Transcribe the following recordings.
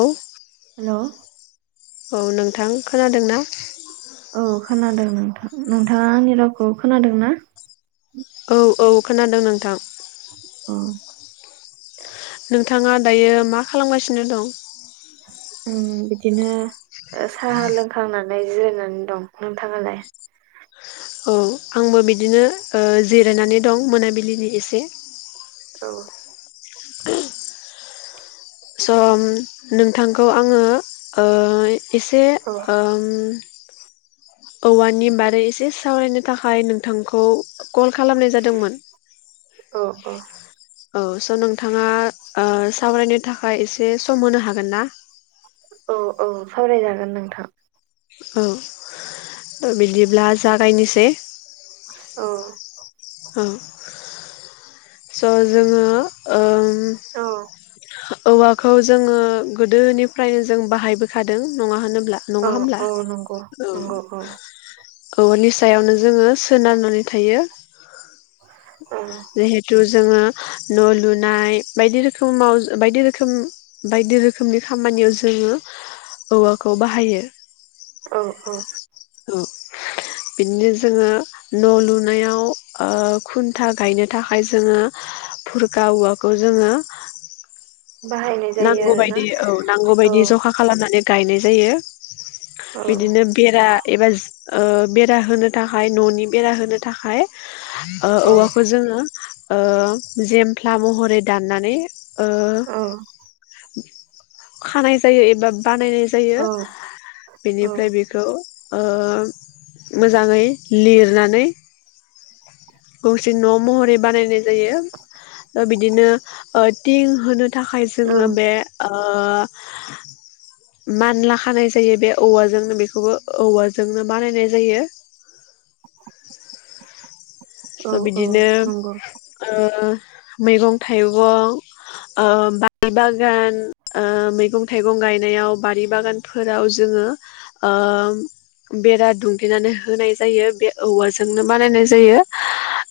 औ। हेल' औ नोंथां। खोनादोंना? औ खोनादों नोंथां नोंथाङा आंनि रावखौ खोनादों ना? औ औ खोनादों नोंथां। औ। नोंथाङा दायो मा खालामगासिनो दं? ओम बिदिनो। ओ साहा लोंखांना नै जिरायनानै दं, नोंथाङालाय? औ आंबो बिदिनो ओ जिरायनानै दं। मोनाबिलिनि एसे औ। स नोंथांखौ आंङोओ अ इसे औ ओ। औवानि बारै एसे सावरायनो थाखाय नोंथांखौ। कल खालामनाय जादोंमोन। औ औ औ स' नोंथाङा ओ सावरायनो थाखाय ओमफाय एसे सम होनो हागोन ना? औ औ सावरायजागोन नोंथां। औ बिदिब्ला जागायनोसै औ। अ स' जोङो ओ उम। औ औवाखौ जोङो गोदोनिफ्रायनो जों बाहायबोखादों नङा होनोब्ला? ब्ला औ नङा होमब्ला? औ नंगौ ओं। नंगौ औ औवानि सायावनो जोङो सोनारनानै थायो। औ जिहेथु जोङो न' लुनाय बायदि रोखोमाव बायदि रोखोम बायदि रोखोमनि खामानियाव जोङो औवाखौ बाहायो। औ औ। औ बिदिनो जोङो न' लुनायाव ओ खुनथा गायनो थाखाय जोङो, फुरगा औवाखौ जोङो, बाहायनाय जायो नांगौ आरोना बायदि औ नांगौ औ बायदि जखा खालामनानै गायनाय जायो। औ बिदिनो बेरा एबा ओ बेरा होनो थाखाय न'नि बेरा होनो थाखाय। ओ औ औवाखौ जोङो ओ जों फ्ला महरै दाननानै ओ। औ खानाय जायो एबा बानायनाय जायो औ बेनिफ्राय बेखौ ओ मोजाङै लिरनानै गंसे न' महरै बानायनाय जायो, बिदिनो ओ थिं थाखाय औ जोङो बे ओ ओ मानला खानाय जायो बे औवाजोंनो बेखौबो औवाजोंनो बानायनाय जायो औ स औ बिदिनो नंगौ ओ मैगं थाइगं ओ बारि बागान ओ मैगं थाइगं गायनायाव बारि बागानफोराव जोङो ओ बेरा दुंथेनानै होनाय जायो बे औवाजोंनो बानायनाय जायो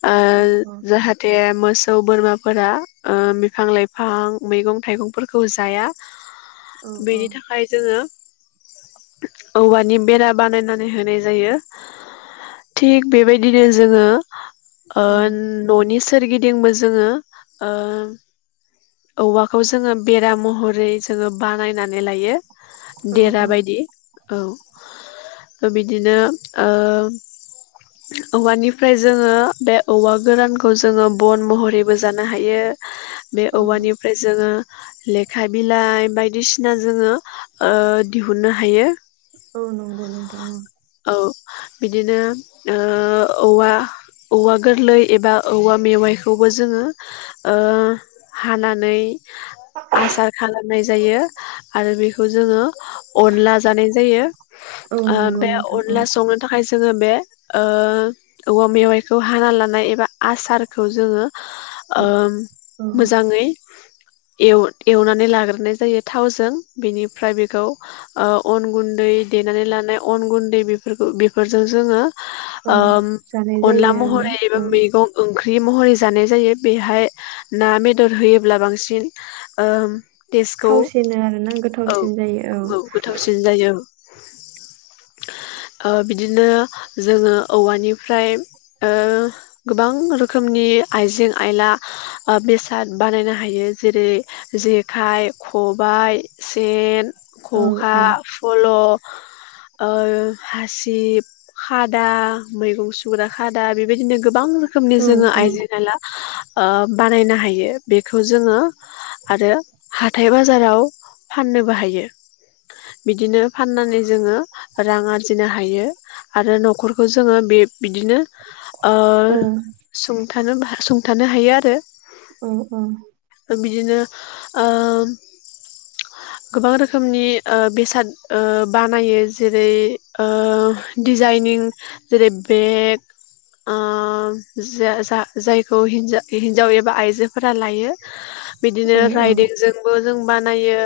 ओ औ औ जाहाथे मो मोसौ बोरमाफोरा ओ बिफां लाइफां मैगं थाइगंफोरखौ जाया औ औ बेनि थाखाय जोङो औवानि बेरा बानायनानै होनाय जायो थिग बेबायदिनो जोङो ओ औ न'नि सोरगिदिंबो जोङो ओ औवाखौ जोङो बेरा महरै जोङो बानायनानै लायो देेरा औ बायदि औ बिदिनो ओ औवानिफ्राय जोङो बे औवा गोरानखौ जोङो बन महरैबो जानो हायो बे औ औवानिफ्राय जोङो लेखा बिलाइ बायदिसिना जोङो ओ दिहुननो हायो औ नंगौ नोंथां औ औ बिदिनो ओ औवा औवा गोरलै एबा औवा मेवाइखौबो जोङो ओ हानानै आसार खाला नाय जायो आरो बेखौ जोङो अनला जानाय जायो औ ओ नंगौ बे नोंथां औ अनला संनो थाखाय जोङो बे ओ औवा मेवाइखौ हाना लानाय एबा आसारखौ जोङो ओ औ मोजाङै एव एवनानै लाग्रोनाय जायो थावजों बेनिफ्राय बेखौ ओ अन गुन्दै देनानै लानाय अन गुन दै बेफोरखौ बेफोरजों जोङो औ ओम जानाय अनला जायो आरोना महरै एबा औ मैगं ओंख्रि ख्रि महरै जानाय जायो बेहाय ना बेदर होयोब्ला बांसिन ओम तेसखौ थावसिनो आरोना औ गोथावसिन जायो औ गोथावसिन जायो औ। [inaudible] ओ बिदिनो जोङो औवानिफ्राय ओ गोबां रोखोमनि आइजें-आइला ओ बेसाद बानायनो हायो जेरै जेखाइ खबाय सेन औ खखा औ फल' [inaudible] ओ हासिब खादा मैगं सुग्रा खादा बेबायदिनो गोबां रोखोमनि औ जोङो आइजें आइला गो ओ बानायनो हायो बेखौ जोङो आरो हाथाय बाजाराव फाननोबो हायो बिदिनो फाननानै जोङो रां आरजिनो हायो आरो न'खरखौ जोङो बे बिदिनो ओ औ सुंथानो सुंथानो हायो आरो औ औ बिदिनो ओ गोबां रोखोमनि बेसाद ओ बानायो जेरै- ओ डिजाइनिं जेरै बेग ओ जा-जा-जायखौ हिनजाव एबा आइजो फोरा लायो बिदिनो राइदिं जोंबो जों बानायो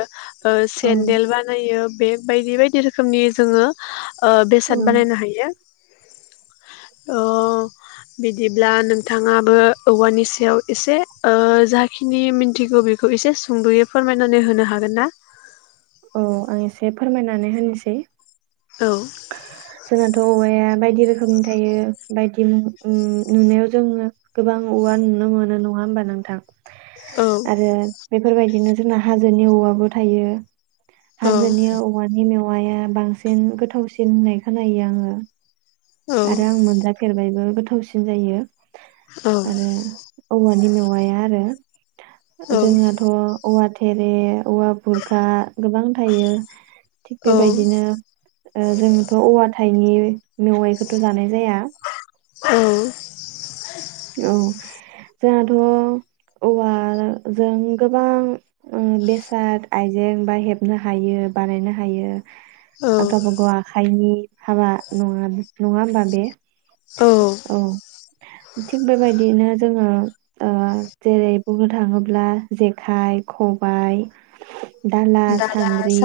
ओ औ सेन्देल बानायो बे बायदि बायदि रोखोमनि जोङो ओ औ बेसाद बानायनो हायो अ बिदिब्ला नोंथाङाबो औवानि सायाव एसे ओ‌ जाखिनि मिथिगौ बेखौ एसे सुंद'यै फोरमायनानै होनो हागोन ना? औ आं एसे फोरमायना नानै होनोसै औ जोनाथ'व औवाया बायदि रोखोमनि थायो बायदि नुनायाव जोङो गोबां औवा नुनो मोनो नङा होमबा नोंथां। औ। आरो बेफोरबायदिनो जोंना हाजोनि औवाबो थायो औ हाजोनि औवानि मेव औवाया बांसिन गोथावसिन होननाय खोनायो आङो औ आरो आं मोनजाफेरबायबो। थावसिन जायो औ। आरो औवानि मेवाया आरो औ जोंनाथ' औवा थेरे औवा खुरखा गोबां थायो थिग औ बेबायदिनो ओ जोंथ' औवा हाइनि मेवायखो थ' जानाय जाया औ। औ जोंहाथ' औवाजों गोबां ओ बेसाद आइजें बा हेबनो हायो बानायनो हायो औ आदबफोरा आखाइनि हाबा नङा नङा होनबा बे? औ। बेबायदिनो जोङो ओ जेरै बुंनो थाङोब्ला जेखाइ, खबाइ दाला, सान्द्रि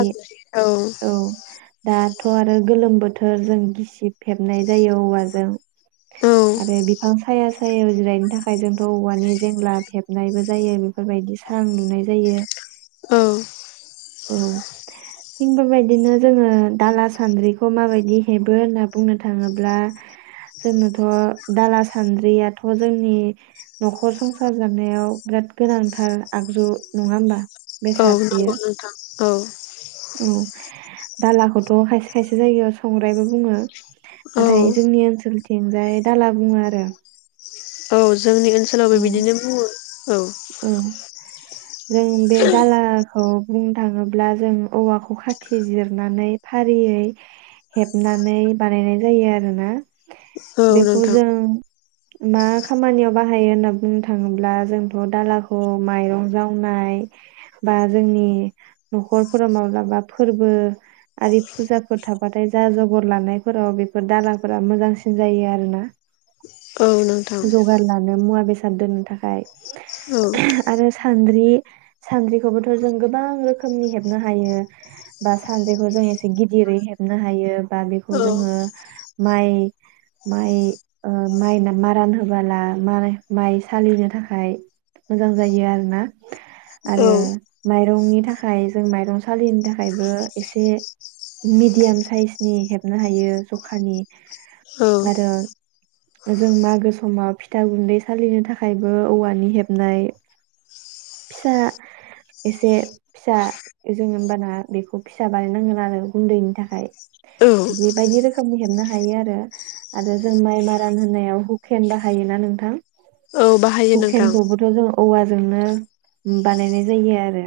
[unintelligible] थ'आरो गोलोम बोथोर जों गिसिब हेबनाय जायो औवाजों। औ आरो बिफां साया सायायाव जिरायनो थाखाय जोंथ'औवानि जेंलाब फेबनायबो जायो बेफोरबायदि सां लुनाय जायो। औ। औ। थिग बेबायदिनो जोङो दाला सान्द्रिखौ माबायदि हेबो होनना बुंनो थाङोब्ला जोंनोथ' दाला सान्द्रियाथ' जोंनि न'खर संसार जानायाव बिराद गोनांथार आगजु नङा होमबा? बेसाद औ बेयो [unintelligible] औ। औ दालाखौथ' खायसे खायसे जायगायाव संग्रायबो बुङो। औ नाथाय जोंनि ओनसोलथि थिंजाय दाला बुङो आरो। औ। जोंनि ओनसोलावबो बिदिनो बुङो। औ उम। जों बे दालाखौ बुंनो थाङोब्ला जों औवाखौ खाथि जिरनानै फारियै हेबनानै बानायनाय जायो आरोना औ बेखौ नोंथां जों मा खामानियाव बाहायो होनना बुंनो थाङोब्ला जों बे दालाखौ माइरं जावनाय बा जोंनि न'खरफोराव माब्लाबा फोरबो आरि फुजाफोर थाबाथाय जा जगर लानायफोराव बेफोर दालाफोरा मोजांसिन जायो आरोना। औ नोंथां जगार लानो मुवा बेसाद दोननो थाखाय। औ। सानद्रि सानद्रिखौबोथ' जों गोबां रोखोमनि हेबनो हायो बा सानद्रिखौ जों एसे गिदिरै हेबनो हायो बा बेखौ औ जोङो माइ माइ ओ माइ मारान होबोला मराय माइ सालिनो थाखाय खाय मोजां जायो आरोना। औ आरो माइरंनि थाखाय जों माइरं सालिनो थाखायबो एसे मिडियाम साइसनि हेबनो हायो जखानि। औ आरो जों मागो समाव फिथा गुन्दै सालिनो थाखायबो औवानि हेबनाय फिसा एसे फिसा जोंङो ओमबाना बेखौ फिसा बानायनांगोन आरो गुन्दैनि थाखाय औ बिदि बायदि रोखोमनि हेबनो हायो आरो आरो जों माइ मारान होनायाव हुकेन बाहायोना नोंथां? औ बाहायो नोंथां हुकेनखौबोथ' जों औवाजोंनो बानायनाय जायो आरो।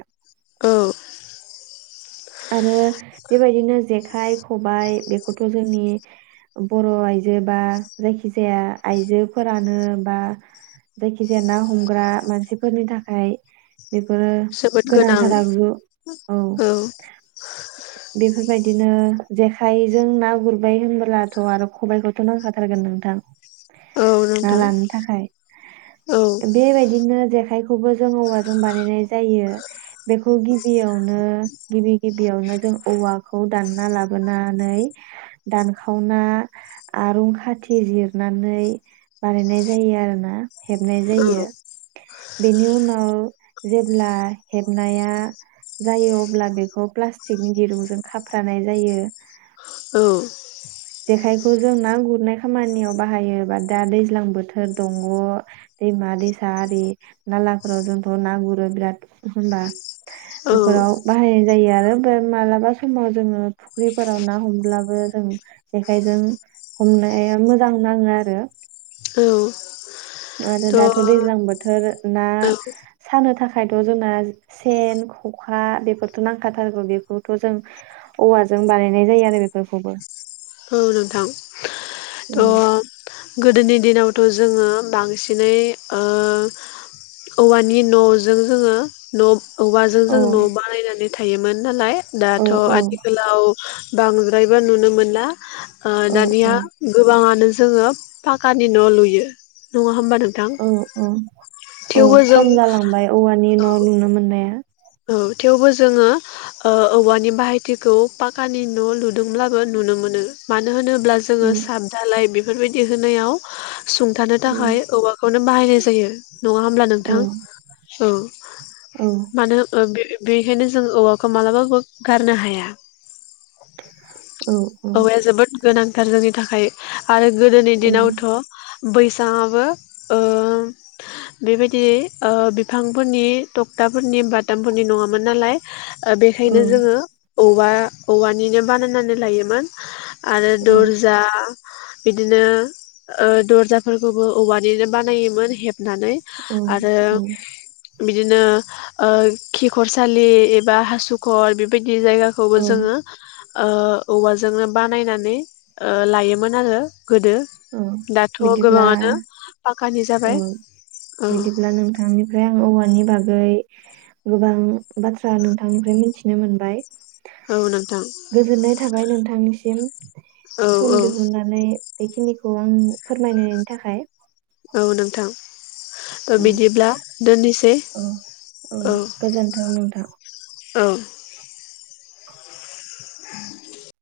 औ। आरो बेबायदिनो जेखाइ खबाय बेखौथ' जोंनि बर' आइजो बा जायखिजाया आइजोफोरानो बा जायखिजाया ना हमग्रा मानसिफोरनि थाखाय बेफोरो जोबोद गोनां गोनांथार आगजु। औ। बेफोरबायदिनो जेखाइजों ना गुरबाय होनबोलाथ आरो खबायाइखौथ नांखाथारगोन नोंथां औ ना नोंथां लानो थाखाय औ बेबायदिनो जेखायखौबो जों औवाजों बानायनाय जायो बेखौ गिबियावनो गिबि गिबियावनो जों औवाखौ दानना लाबोनानै दानखावना आरुं खाथि जिरनानै बानायनाय जायो आरोना हेबनाय औ जायो बेनि उनाव जेब्ला हेबनाया जायो अब अब्ला बेखौ प्लास्टिकनि दिरुंजों खाफ्रानाय जायो औ जेखायखौ जों ना गुरनाय खामानियाव बाहायोबा दा दैज्लां बोथोर दंग दैमा दैसा आरि नालाफोराव जोंथ ना गुरो बिराद होनबा औ बेफोराव बाहायनाय जायो आरो बे मालाबा समाव जोङो फुख्रिफोराव ना हमब्लाबो जों जेखाइजों हमनाया मोजां नाङो आरो औ आरो थ' औ दाथ दैज्लां बोथोर ना सानो थाखा खायथ जोंना सेन खखा बेफो बेथ नांखाथारगौ बेखौथ जों औवाजों बानायनाय जायो आरो बेफोरखौबो औ नोंथां थ' औ गोदोनि दिनावथ जोङो बांसिनै ओ औवानि नजों जोङो न औवाजों औ जों न बानायनानै थायोमोन नालाय औ दाथ आथिखालाव बांद्रायबो नुनो मोनला आ औ दानिया गोबाङानो ज जोङो फाकानि न लुयो नङा होमबा नोंथां औ औ औ थेवबो जों खम जालांबाय औवानि औ न नुनो मोननाया औ थेवबो जोङो ओ औवानि बाहायथिखौ पाकानि न लुदोंब्लाबो नुनो मोनो मानो होनोब्ला ब्ला औ जोङो साब दालाय बे बेफोरबायदि होनायाव सुंथानो औ थाखाय औवाखौनो बाहायनाय जायो नङा होमब्ला औ नोंथां औ औ मानो बे बेनिखायनो जों औवाखौ मालाबाबो गारनो हाया औ औ औवाया जोबोद गोनांथार जोंनि थाखाय आरो गोदोनि औ दिनावथ बैसङाबो ओ बेबायदि ओ बिफांफोरनि थक्थाफोरनि बा थामफोरनि नङामोन नालाय ओ बेखायनो औ जोङो औवा औवानिनो बानायनानै लायोमोन आरो औ दर्जा बिदिनो ओ दरजाफोरखौबो औवानिनो बानायोमोन हेब नानै औ आरो औ बिदिनो ओ खिखर सालि एबा हासुखर बेबायदि बे औ जायगाखौबो जोङो ओ औवाजोंनो बानायनानै ओ लायोमोन आरो। गोदो ओ दाथ' बिदिब्ला गोबाङानो पाक्कानि ओ जाबाय औ बिदिब्ला नोंथांनिफ्राय आं औवानि बागै गै गोबां बाथ्रा नोंथांनिफ्राय मिथिनो मोनबाय। औ नोंथां गोजोननाय थाबाय नोंथांनिसिम। जेन औ सम औ दिहुननानै बेखिनिखौ आं फोरमायनायनि थाखाय औ नोंथां। थ औ बिदिब्ला दोननोसै औ औ गोजोन्थों नोंथां औ। [inaudible]